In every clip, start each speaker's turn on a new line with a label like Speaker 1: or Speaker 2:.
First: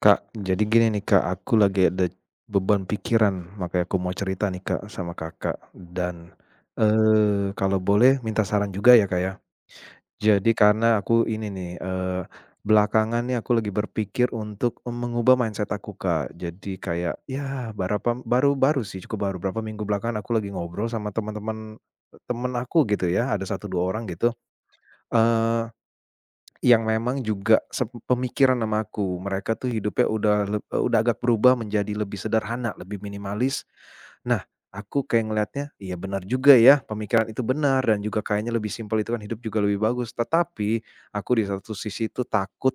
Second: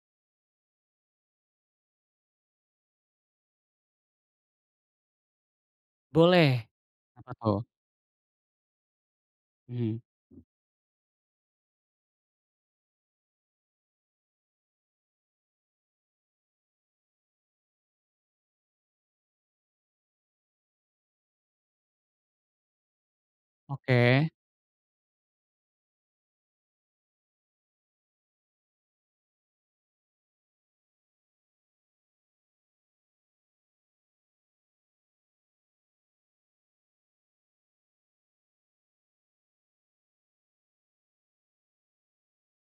Speaker 1: Kak, jadi gini nih Kak, aku lagi ada beban pikiran, makanya aku mau cerita nih Kak sama Kakak dan,
Speaker 2: Boleh, apa tuh?
Speaker 1: kalau boleh minta saran juga ya Kak ya.
Speaker 2: Mhm.
Speaker 1: Jadi karena aku ini nih, belakangan nih aku lagi berpikir untuk mengubah mindset aku Kak. Jadi kayak ya berapa baru baru sih cukup baru, berapa minggu belakangan aku lagi ngobrol sama teman-teman aku gitu ya, ada satu 2 orang
Speaker 2: Oke.
Speaker 1: gitu, eee yang memang juga pemikiran sama aku. Mereka tuh hidupnya udah agak berubah menjadi lebih sederhana, lebih minimalis. Nah, aku kayak ngelihatnya, iya benar juga ya, pemikiran itu benar dan juga kayaknya lebih simpel itu kan hidup juga lebih bagus. Tetapi aku di satu sisi itu takut,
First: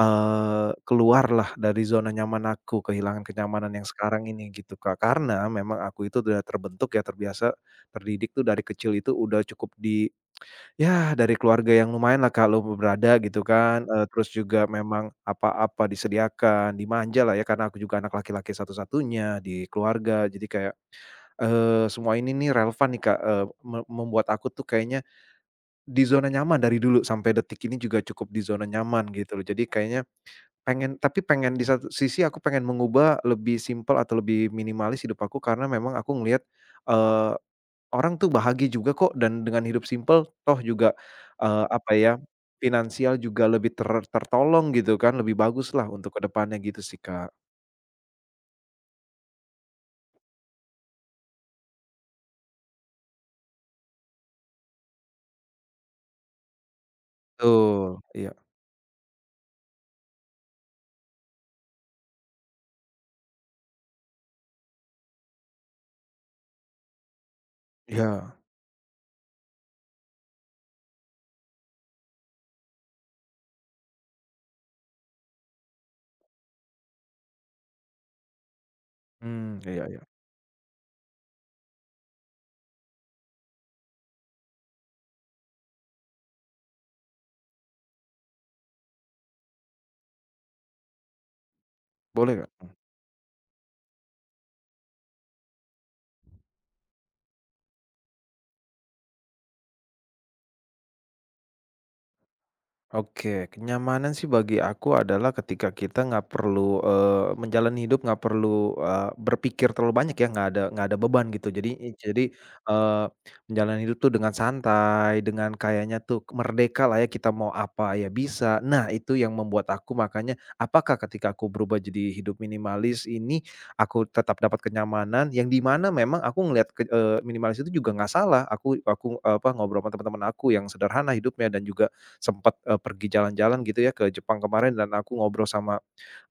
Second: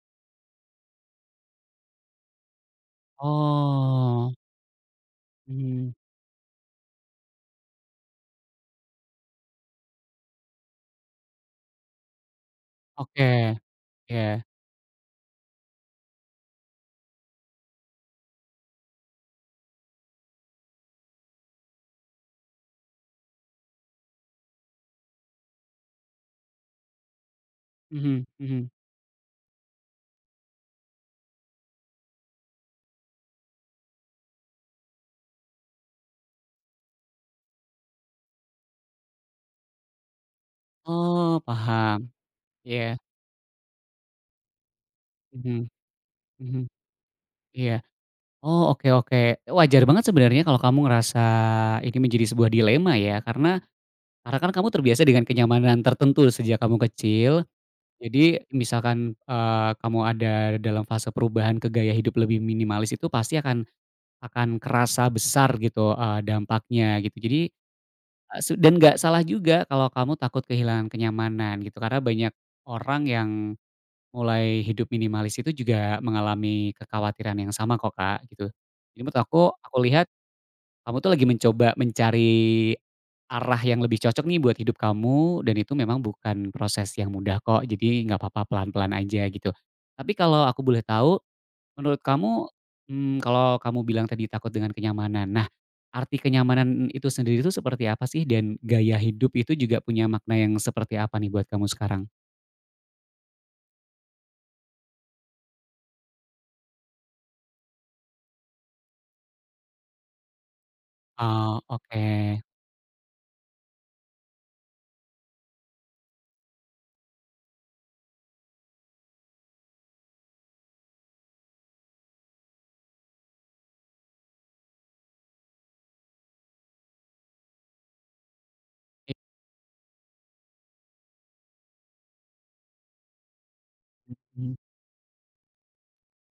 Speaker 1: keluarlah dari zona nyaman aku, kehilangan kenyamanan yang sekarang
Speaker 2: Oh,
Speaker 1: ini gitu, Kak. Karena memang
Speaker 2: mhm,
Speaker 1: aku itu udah terbentuk ya, terbiasa terdidik tuh dari kecil itu udah cukup di. Ya, dari keluarga yang lumayanlah Kak, berada
Speaker 2: oke,
Speaker 1: gitu kan, terus
Speaker 2: iya.
Speaker 1: juga memang apa-apa disediakan, dimanja lah ya karena aku juga anak laki-laki satu-satunya di keluarga. Jadi kayak, semua ini nih relevan nih Kak, membuat aku tuh kayaknya di zona nyaman dari dulu sampai detik ini juga
Speaker 2: Mhm,
Speaker 1: cukup di zona
Speaker 2: mhm.
Speaker 1: nyaman gitu loh. Jadi kayaknya pengen tapi pengen di satu sisi aku pengen mengubah lebih simpel atau lebih minimalis hidup aku karena memang aku ngelihat, eee Orang tuh bahagia juga kok dan dengan hidup simpel toh juga,
Speaker 2: Oh,
Speaker 1: apa
Speaker 2: paham,
Speaker 1: ya,
Speaker 2: iya,
Speaker 1: finansial juga lebih tertolong gitu kan, lebih
Speaker 2: mhm,
Speaker 1: baguslah untuk ke depannya
Speaker 2: mhm,
Speaker 1: gitu sih, Kak.
Speaker 2: iya. Oh, oke, oke. Wajar banget sebenarnya kalau kamu ngerasa ini menjadi sebuah dilema ya, karena kan kamu terbiasa dengan kenyamanan tertentu sejak kamu kecil,
Speaker 1: Betul, iya
Speaker 2: jadi misalkan, kamu ada dalam fase perubahan ke gaya hidup lebih minimalis itu pasti akan kerasa besar gitu, dampaknya gitu. Jadi
Speaker 1: iya,
Speaker 2: Eee, su dan nggak salah juga kalau kamu takut kehilangan kenyamanan gitu, karena banyak orang yang mulai hidup minimalis itu juga mengalami kekhawatiran yang sama kok, Kak, gitu. Jadi menurut
Speaker 1: mmm,
Speaker 2: aku
Speaker 1: iya iya,
Speaker 2: lihat kamu tuh lagi mencoba mencari arah yang lebih cocok nih buat hidup kamu dan itu memang bukan proses yang mudah kok, jadi nggak apa-apa pelan-pelan aja gitu. Tapi kalau aku boleh tahu. Menurut kamu,
Speaker 1: boleh, Kak.
Speaker 2: kalau kamu bilang tadi takut dengan kenyamanan. Nah, arti kenyamanan itu sendiri itu seperti apa sih? Dan gaya hidup itu juga punya makna yang seperti apa nih buat kamu sekarang?
Speaker 1: Oke, kenyamanan sih bagi aku adalah ketika kita nggak perlu, menjalani hidup nggak perlu, berpikir terlalu banyak ya, nggak ada beban gitu.
Speaker 2: Oh,
Speaker 1: Jadi i
Speaker 2: oke.
Speaker 1: jadi, eee, menjalani hidup tuh dengan santai, dengan kayaknya tuh merdeka lah ya, kita mau apa ya bisa. Nah, itu yang membuat aku makanya, apakah ketika aku berubah jadi hidup minimalis ini, aku tetap dapat kenyamanan yang di mana memang aku ngelihat ke minimalis itu juga nggak salah. Aku
Speaker 2: I
Speaker 1: aku, apa, ngobrol sama teman-teman aku yang sederhana hidupnya dan juga sempat, pergi jalan-jalan gitu ya ke Jepang
Speaker 2: mhm,
Speaker 1: kemarin dan aku ngobrol sama,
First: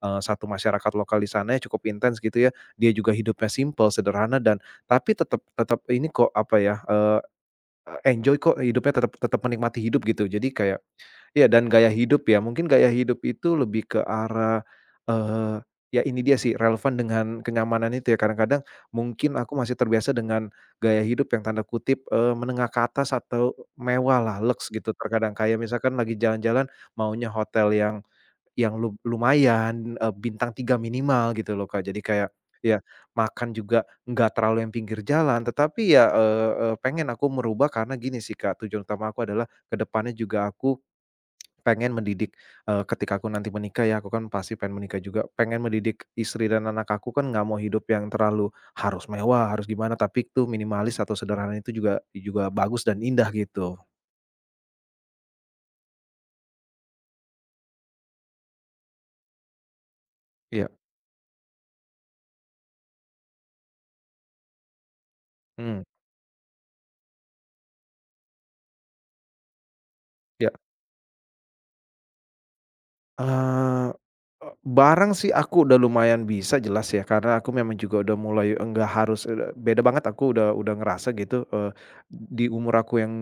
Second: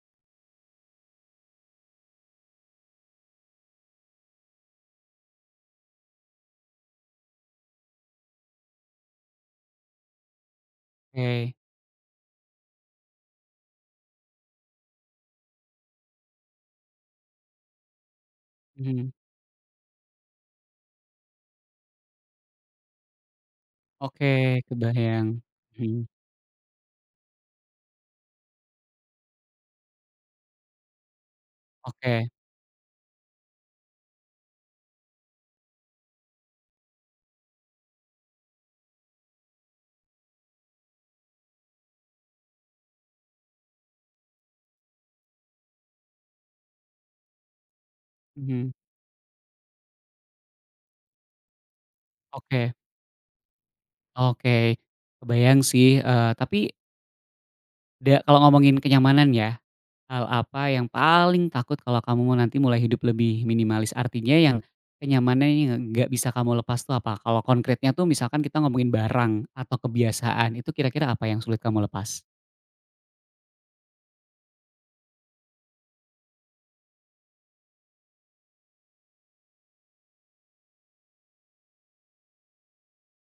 Speaker 1: satu masyarakat lokal di sana ya cukup intens gitu ya. Dia juga hidupnya simple sederhana dan tapi tetap tetap ini kok, apa ya, enjoy kok hidupnya tetap tetap menikmati hidup gitu. Jadi kayak, iya
Speaker 2: oke.
Speaker 1: dan gaya hidup ya, mungkin gaya hidup itu lebih ke arah, eee, ya ini dia sih relevan dengan kenyamanan itu ya, kadang-kadang
Speaker 2: Mhm.
Speaker 1: mungkin aku masih terbiasa dengan gaya hidup yang tanda kutip, "menengah ke atas" atau mewah
Speaker 2: Oke,
Speaker 1: lah lux gitu
Speaker 2: kebayang.
Speaker 1: terkadang. Kayak misalkan
Speaker 2: Mhm.
Speaker 1: lagi jalan-jalan maunya hotel yang lumayan, bintang 3 minimal gitu loh, Kak. Jadi
Speaker 2: Oke.
Speaker 1: kayak ya makan juga nggak terlalu yang pinggir jalan, tetapi ya, eee eee, pengen aku merubah karena gini sih, Kak, tujuan utama aku adalah kedepannya juga aku pengen mendidik, ketika aku nanti menikah ya, aku kan pasti pengen menikah juga, pengen mendidik istri dan anak aku kan nggak mau hidup yang terlalu
Speaker 2: Mhm.
Speaker 1: harus mewah, harus gimana, tapi itu minimalis atau sederhana itu juga juga
Speaker 2: Oke.
Speaker 1: bagus dan indah gitu.
Speaker 2: Oke. Kebayang sih, tapi kalau ngomongin kenyamanan ya, hal
Speaker 1: Iya,
Speaker 2: apa yang paling takut kalau kamu mau nanti mulai hidup lebih minimalis? Artinya yang kenyamanannya yang
Speaker 1: mhm,
Speaker 2: nggak bisa kamu lepas tuh apa? Kalau konkretnya tuh misalkan kita ngomongin barang atau
Speaker 1: iya.
Speaker 2: kebiasaan, itu kira-kira apa yang sulit kamu lepas?
Speaker 1: Eee, e Barang sih aku udah lumayan bisa jelas ya, karena aku memang juga udah mulai enggak harus beda banget aku udah ngerasa gitu, di umur aku yang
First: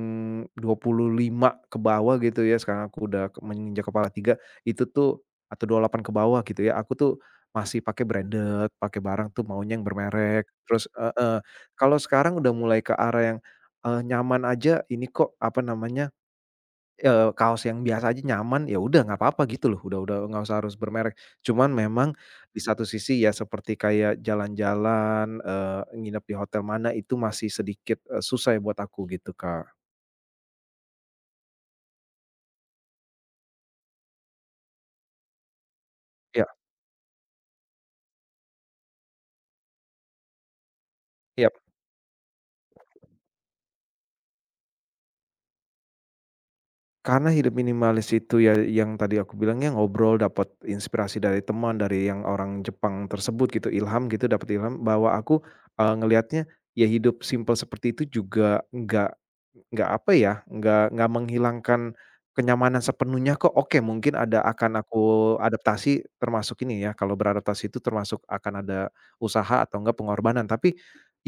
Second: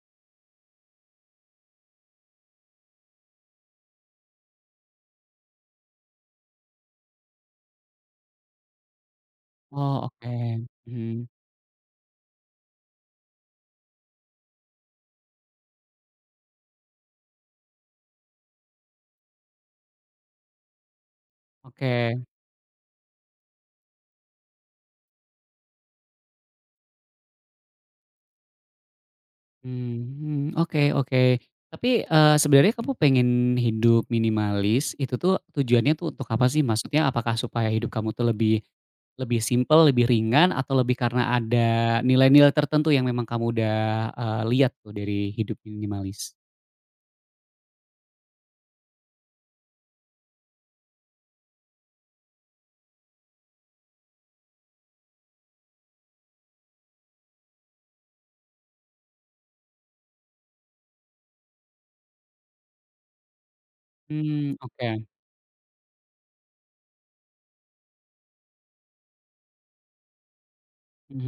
Speaker 1: 25 ke bawah gitu ya, sekarang aku udah ke menginjak kepala 3 itu tuh atau 28 ke bawah gitu ya, aku tuh masih pakai branded, pakai barang tuh maunya yang
Speaker 2: Oh,
Speaker 1: bermerek,
Speaker 2: oke.
Speaker 1: terus
Speaker 2: Mhm,
Speaker 1: heeh, kalau sekarang udah mulai ke arah yang, nyaman aja ini kok, apa namanya, kaos yang biasa aja nyaman, ya udah nggak apa-apa gitu loh, udah nggak usah harus bermerek. Cuman memang
Speaker 2: oke.
Speaker 1: di satu sisi ya seperti kayak jalan-jalan, nginep di hotel mana itu masih sedikit, susah ya buat aku gitu, Kak.
Speaker 2: Mmm, oke, oke. Tapi, sebenarnya kamu pengen hidup minimalis, itu tuh tujuannya tuh untuk
Speaker 1: Iya
Speaker 2: apa sih? Maksudnya apakah supaya hidup kamu tuh lebih lebih simpel, lebih ringan, atau lebih karena
Speaker 1: iya,
Speaker 2: ada nilai-nilai tertentu yang memang kamu udah, lihat tuh dari hidup minimalis?
Speaker 1: karena hidup minimalis itu ya yang tadi aku bilangnya ngobrol, dapat inspirasi dari teman, dari yang orang Jepang tersebut gitu, ilham gitu, dapat ilham bahwa aku, ngelihatnya ya hidup simpel seperti itu juga nggak apa ya, nggak menghilangkan kenyamanan sepenuhnya kok. Oke, mungkin ada
Speaker 2: Mmm,
Speaker 1: akan
Speaker 2: oke.
Speaker 1: aku adaptasi termasuk ini ya, kalau beradaptasi itu termasuk akan ada usaha atau enggak pengorbanan. Tapi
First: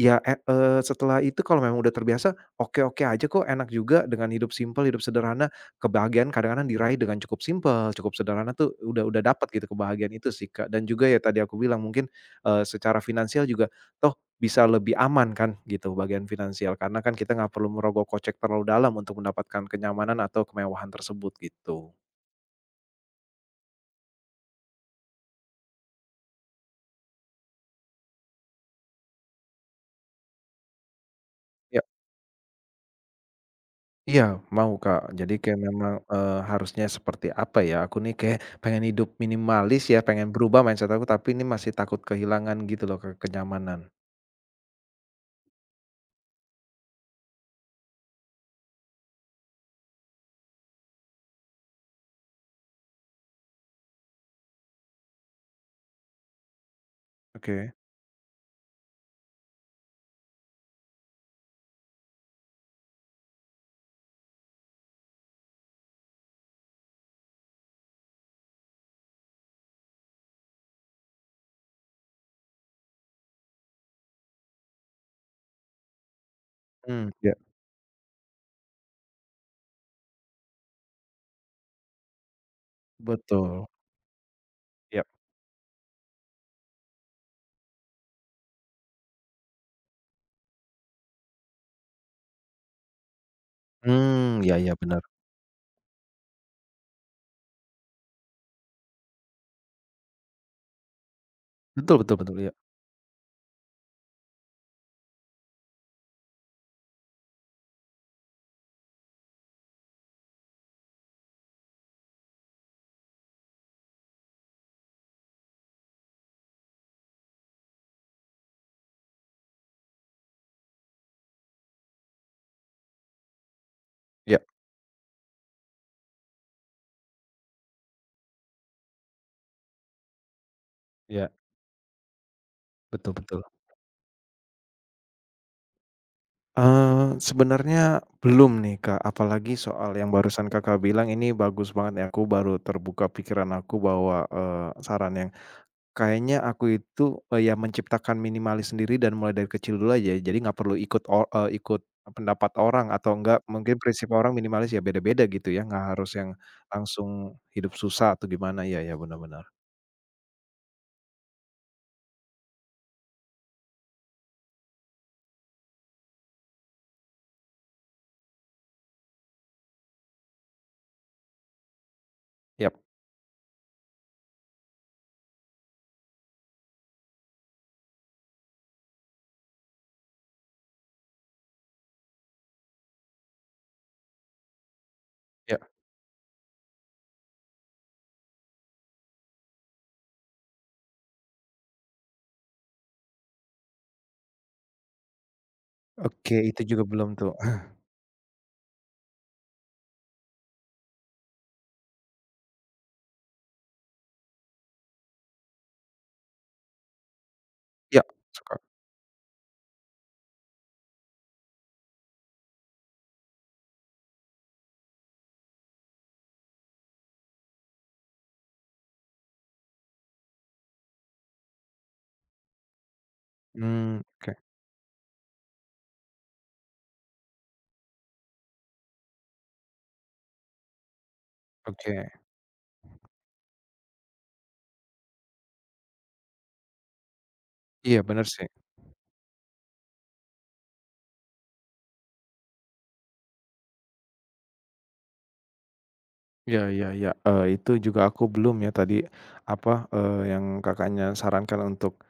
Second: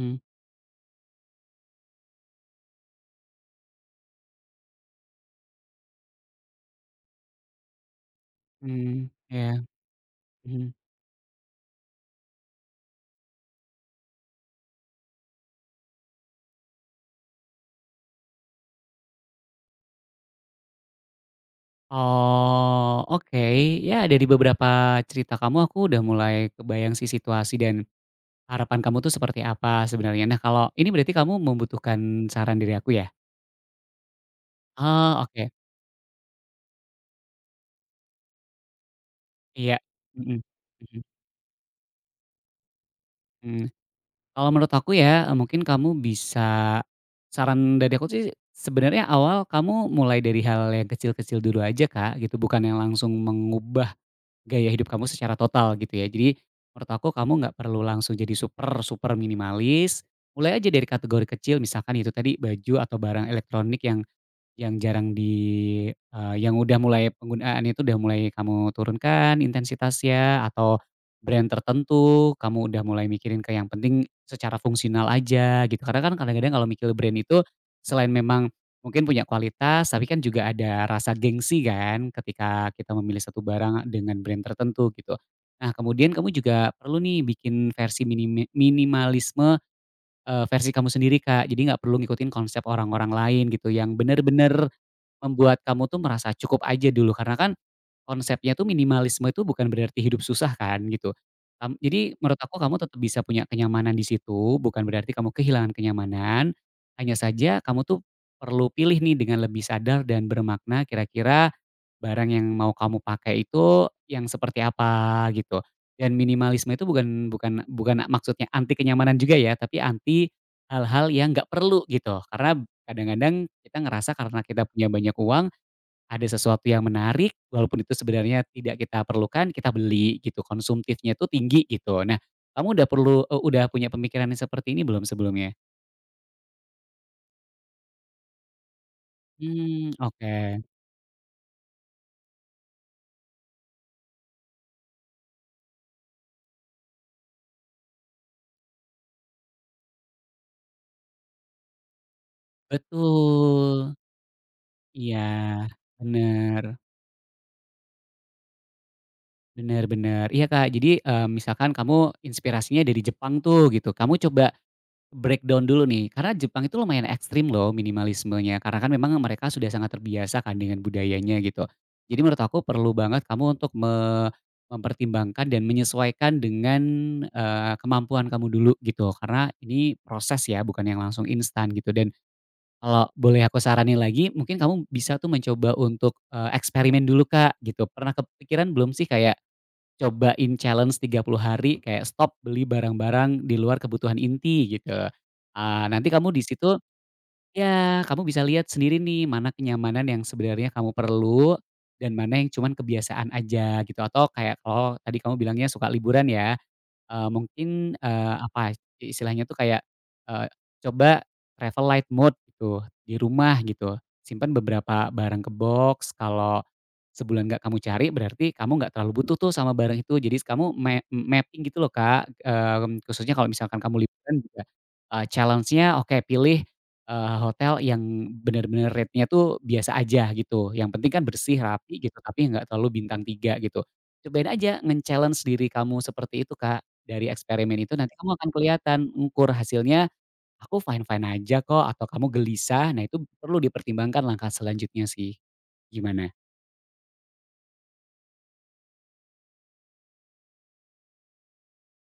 Speaker 1: ya, setelah itu kalau memang udah terbiasa, oke-oke aja kok, enak juga dengan hidup simpel, hidup sederhana. Kebahagiaan kadang-kadang diraih dengan cukup simpel, cukup sederhana tuh
Speaker 2: mmm,
Speaker 1: udah dapat
Speaker 2: iya,
Speaker 1: gitu kebahagiaan itu sih,
Speaker 2: mhm.
Speaker 1: Kak. Dan juga ya tadi aku bilang mungkin, secara finansial juga, toh bisa lebih aman kan gitu bagian finansial, karena kan kita nggak perlu merogoh kocek terlalu dalam untuk mendapatkan kenyamanan atau kemewahan tersebut gitu.
Speaker 2: Oh, oke. Ya dari beberapa cerita kamu aku udah mulai kebayang sih situasi dan harapan kamu tuh seperti apa sebenarnya? Nah, kalau ini berarti kamu
Speaker 1: Ya
Speaker 2: membutuhkan saran dari aku ya?
Speaker 1: iya mau Kak,
Speaker 2: Oh,
Speaker 1: jadi
Speaker 2: oke,
Speaker 1: kayak memang, harusnya seperti apa ya, aku nih kayak pengen hidup
Speaker 2: iya,
Speaker 1: minimalis ya, pengen
Speaker 2: mhm,
Speaker 1: berubah mindset
Speaker 2: mhm,
Speaker 1: aku, tapi ini masih takut kehilangan gitu loh ke
Speaker 2: mhm.
Speaker 1: kenyamanan.
Speaker 2: Kalau menurut aku ya, mungkin kamu bisa, saran dari aku sih, sebenarnya awal kamu mulai dari hal yang kecil-kecil dulu aja, Kak, gitu. Bukan yang langsung mengubah gaya hidup kamu secara total gitu ya. Jadi menurut aku kamu nggak
Speaker 1: Oke,
Speaker 2: perlu langsung jadi super super minimalis, mulai aja dari kategori kecil misalkan itu tadi baju atau barang elektronik yang jarang yang udah mulai penggunaan itu udah mulai kamu turunkan intensitasnya, atau brand tertentu, kamu udah mulai mikirin ke yang penting secara fungsional aja gitu. Karena kan kadang-kadang kalau mikir
Speaker 1: hmm
Speaker 2: brand
Speaker 1: ya
Speaker 2: itu selain memang mungkin punya kualitas, tapi kan juga ada rasa gengsi kan ketika kita memilih satu
Speaker 1: betul,
Speaker 2: barang dengan brand tertentu
Speaker 1: ya
Speaker 2: gitu. Nah, kemudian kamu juga perlu nih bikin versi minimalisme, versi kamu sendiri, Kak. Jadi nggak perlu ngikutin konsep orang-orang lain gitu yang
Speaker 1: hmm ya
Speaker 2: bener-bener
Speaker 1: ya benar
Speaker 2: membuat kamu tuh merasa cukup aja dulu, karena kan konsepnya tuh minimalisme itu bukan berarti hidup susah kan gitu. Mmm,
Speaker 1: betul
Speaker 2: jadi
Speaker 1: betul betul,
Speaker 2: menurut
Speaker 1: ya
Speaker 2: aku kamu tetap bisa punya kenyamanan di situ, bukan berarti kamu kehilangan kenyamanan, hanya saja kamu tuh perlu pilih nih dengan lebih sadar dan bermakna kira-kira barang yang mau kamu pakai itu yang seperti apa gitu. Dan minimalisme itu bukan bukan bukan maksudnya anti kenyamanan juga ya, tapi anti hal-hal yang nggak perlu gitu. Karena kadang-kadang kita ngerasa
Speaker 1: ya
Speaker 2: karena kita punya banyak uang, ada sesuatu yang menarik walaupun itu sebenarnya tidak kita perlukan, kita beli gitu, konsumtifnya itu
Speaker 1: ya
Speaker 2: tinggi gitu. Nah, kamu udah
Speaker 1: betul
Speaker 2: perlu,
Speaker 1: betul.
Speaker 2: udah punya pemikiran yang seperti ini belum sebelumnya?
Speaker 1: Sebenarnya belum nih, Kak, apalagi
Speaker 2: Hmm,
Speaker 1: soal yang
Speaker 2: oke.
Speaker 1: barusan Kakak bilang ini bagus banget nih, aku baru terbuka pikiran aku bahwa, saran yang kayaknya aku itu, ya menciptakan minimalis sendiri dan mulai dari kecil dulu aja, jadi nggak perlu ikut pendapat orang atau enggak mungkin
Speaker 2: Betul.
Speaker 1: prinsip orang minimalis ya
Speaker 2: Iya,
Speaker 1: beda-beda gitu ya, nggak harus yang
Speaker 2: bener.
Speaker 1: langsung hidup susah atau gimana, iya iya benar benar.
Speaker 2: Bener, bener. Iya, Kak. Jadi, misalkan kamu inspirasinya dari Jepang tuh gitu, kamu coba breakdown dulu nih, karena Jepang itu lumayan ekstrim loh minimalismenya, karena kan memang mereka sudah sangat terbiasa kan dengan budayanya gitu. Jadi menurut aku
Speaker 1: Yap,
Speaker 2: perlu banget kamu untuk mempertimbangkan dan menyesuaikan dengan, kemampuan kamu dulu gitu, karena ini proses ya, bukan yang langsung instan gitu. Dan kalau boleh aku saranin lagi, mungkin kamu bisa tuh
Speaker 1: ya,
Speaker 2: mencoba untuk, eksperimen dulu, Kak, gitu. Pernah kepikiran belum sih kayak cobain challenge 30 hari kayak stop beli barang-barang di luar kebutuhan inti gitu. Ah, nanti kamu
Speaker 1: oke
Speaker 2: di
Speaker 1: itu
Speaker 2: situ
Speaker 1: juga belum tuh.
Speaker 2: ya kamu bisa lihat sendiri nih mana kenyamanan yang sebenarnya kamu perlu dan mana yang cuman kebiasaan aja gitu, atau kayak oh tadi kamu bilangnya suka liburan ya? Mungkin,
Speaker 1: Ya, suka.
Speaker 2: apa, istilahnya tuh kayak, eee, coba travel light mode gitu, di rumah gitu. Simpan beberapa barang ke box, kalau sebulan nggak kamu cari berarti kamu nggak terlalu butuh tuh sama barang itu. Jadi kamu mapping gitu loh, Kak, khususnya kalau misalkan
Speaker 1: Mmm,
Speaker 2: kamu
Speaker 1: oke
Speaker 2: liburan juga, challenge-nya oke, pilih, hotel yang bener-bener rate-nya tuh biasa aja gitu, yang penting kan bersih, rapi gitu,
Speaker 1: oke.
Speaker 2: tapi nggak terlalu bintang 3 gitu. Cobain aja nge-challenge diri kamu seperti itu, Kak. Dari eksperimen itu
Speaker 1: Iya
Speaker 2: nanti
Speaker 1: bener
Speaker 2: kamu
Speaker 1: sih.
Speaker 2: akan kelihatan ngukur hasilnya, "Aku fine-fine aja kok," atau "Kamu gelisah." Nah, itu perlu dipertimbangkan langkah selanjutnya sih. Gimana?
Speaker 1: Ya, ya, ya. Itu juga aku belum ya tadi, apa, yang Kakaknya sarankan untuk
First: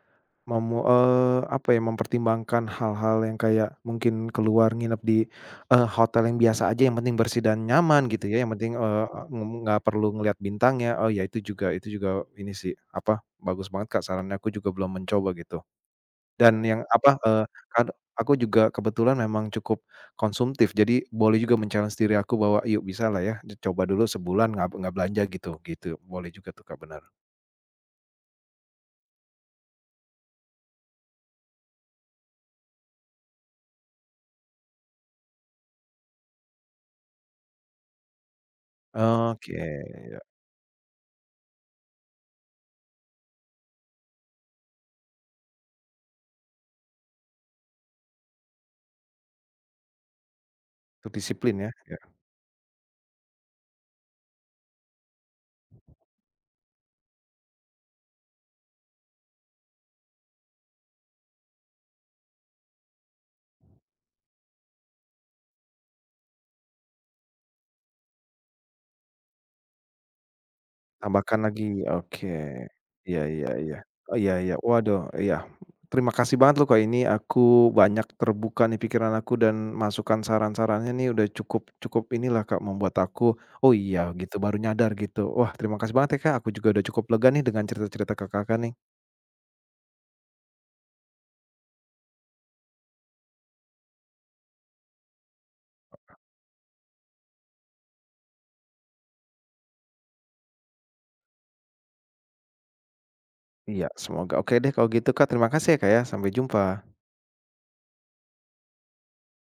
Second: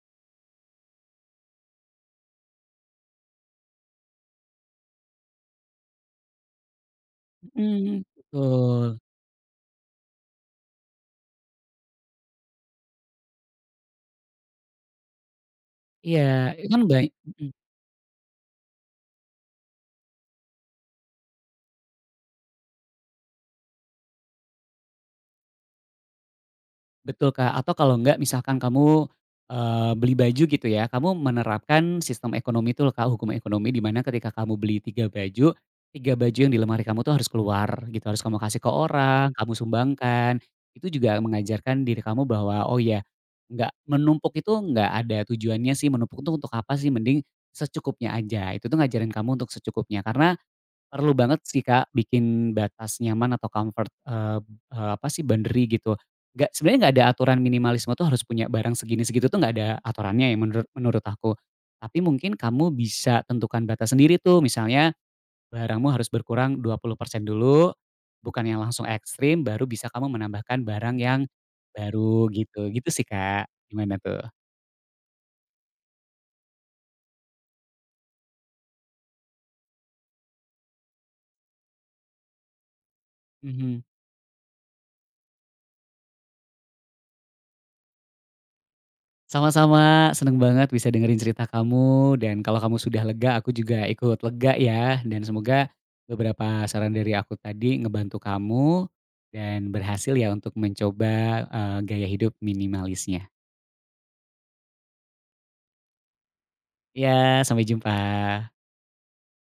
Speaker 1: apa ya, mempertimbangkan hal-hal yang kayak mungkin keluar nginep di, hotel yang biasa aja yang penting bersih dan nyaman
Speaker 2: Mhm.
Speaker 1: gitu ya, yang penting,
Speaker 2: Betul.
Speaker 1: nggak perlu ngelihat bintangnya. Oh ya itu juga ini sih, apa, bagus banget Kak sarannya, aku juga belum mencoba gitu.
Speaker 2: Iya,
Speaker 1: Dan
Speaker 2: itu
Speaker 1: yang
Speaker 2: kan
Speaker 1: apa, eee,
Speaker 2: mhm.
Speaker 1: kad aku juga kebetulan memang cukup konsumtif, jadi boleh juga men-challenge diri aku bahwa, "Yuk bisalah ya, coba dulu sebulan nggak belanja gitu," gitu. Boleh juga tuh Kak, benar?
Speaker 2: Betul, Kak, atau kalau enggak misalkan kamu, beli baju gitu ya, kamu menerapkan sistem ekonomi itu loh, Kak, hukum ekonomi di mana ketika kamu beli 3 baju yang di lemari kamu tuh harus keluar gitu, harus kamu kasih ke orang,
Speaker 1: Oke,
Speaker 2: kamu
Speaker 1: ya,
Speaker 2: sumbangkan. Itu juga mengajarkan diri kamu bahwa, oh ya, enggak menumpuk itu enggak ada tujuannya sih, menumpuk itu untuk apa sih, mending secukupnya aja. Itu tuh ngajarin kamu untuk secukupnya, karena
Speaker 1: itu
Speaker 2: perlu banget
Speaker 1: disiplin
Speaker 2: sih,
Speaker 1: ya.
Speaker 2: Kak, bikin batas nyaman atau comfort, eee eee, apa sih, boundary gitu. Nggak, sebenarnya nggak ada aturan minimalisme tuh harus punya barang segini segitu tuh nggak ada aturannya ya menurut menurut aku. Tapi mungkin kamu bisa tentukan batas sendiri tuh, misalnya barangmu harus berkurang 20% dulu, bukan yang langsung ekstrim, baru bisa kamu menambahkan barang yang
Speaker 1: Tambahkan lagi,
Speaker 2: baru
Speaker 1: oke.
Speaker 2: gitu, gitu sih,
Speaker 1: Iya
Speaker 2: Kak.
Speaker 1: iya iya.
Speaker 2: Gimana
Speaker 1: Oh,
Speaker 2: tuh?
Speaker 1: iya iya. Waduh, iya. Terima kasih banget loh Kak, ini aku banyak terbuka nih pikiran aku dan masukan saran-sarannya nih udah cukup cukup inilah Kak, membuat aku, "Oh
Speaker 2: Mhm.
Speaker 1: iya," gitu, baru nyadar gitu. Wah, terima kasih banget ya Kak, aku juga udah cukup lega nih dengan cerita-cerita Kakak nih.
Speaker 2: Sama-sama, seneng banget bisa dengerin cerita kamu dan kalau kamu sudah lega, aku juga ikut lega ya, dan semoga beberapa saran dari aku tadi ngebantu kamu dan berhasil ya untuk mencoba, gaya hidup minimalisnya.
Speaker 1: Iya, semoga oke deh kalau gitu Kak, terima kasih ya Kak ya, sampai jumpa.
Speaker 2: Ya sampai jumpa.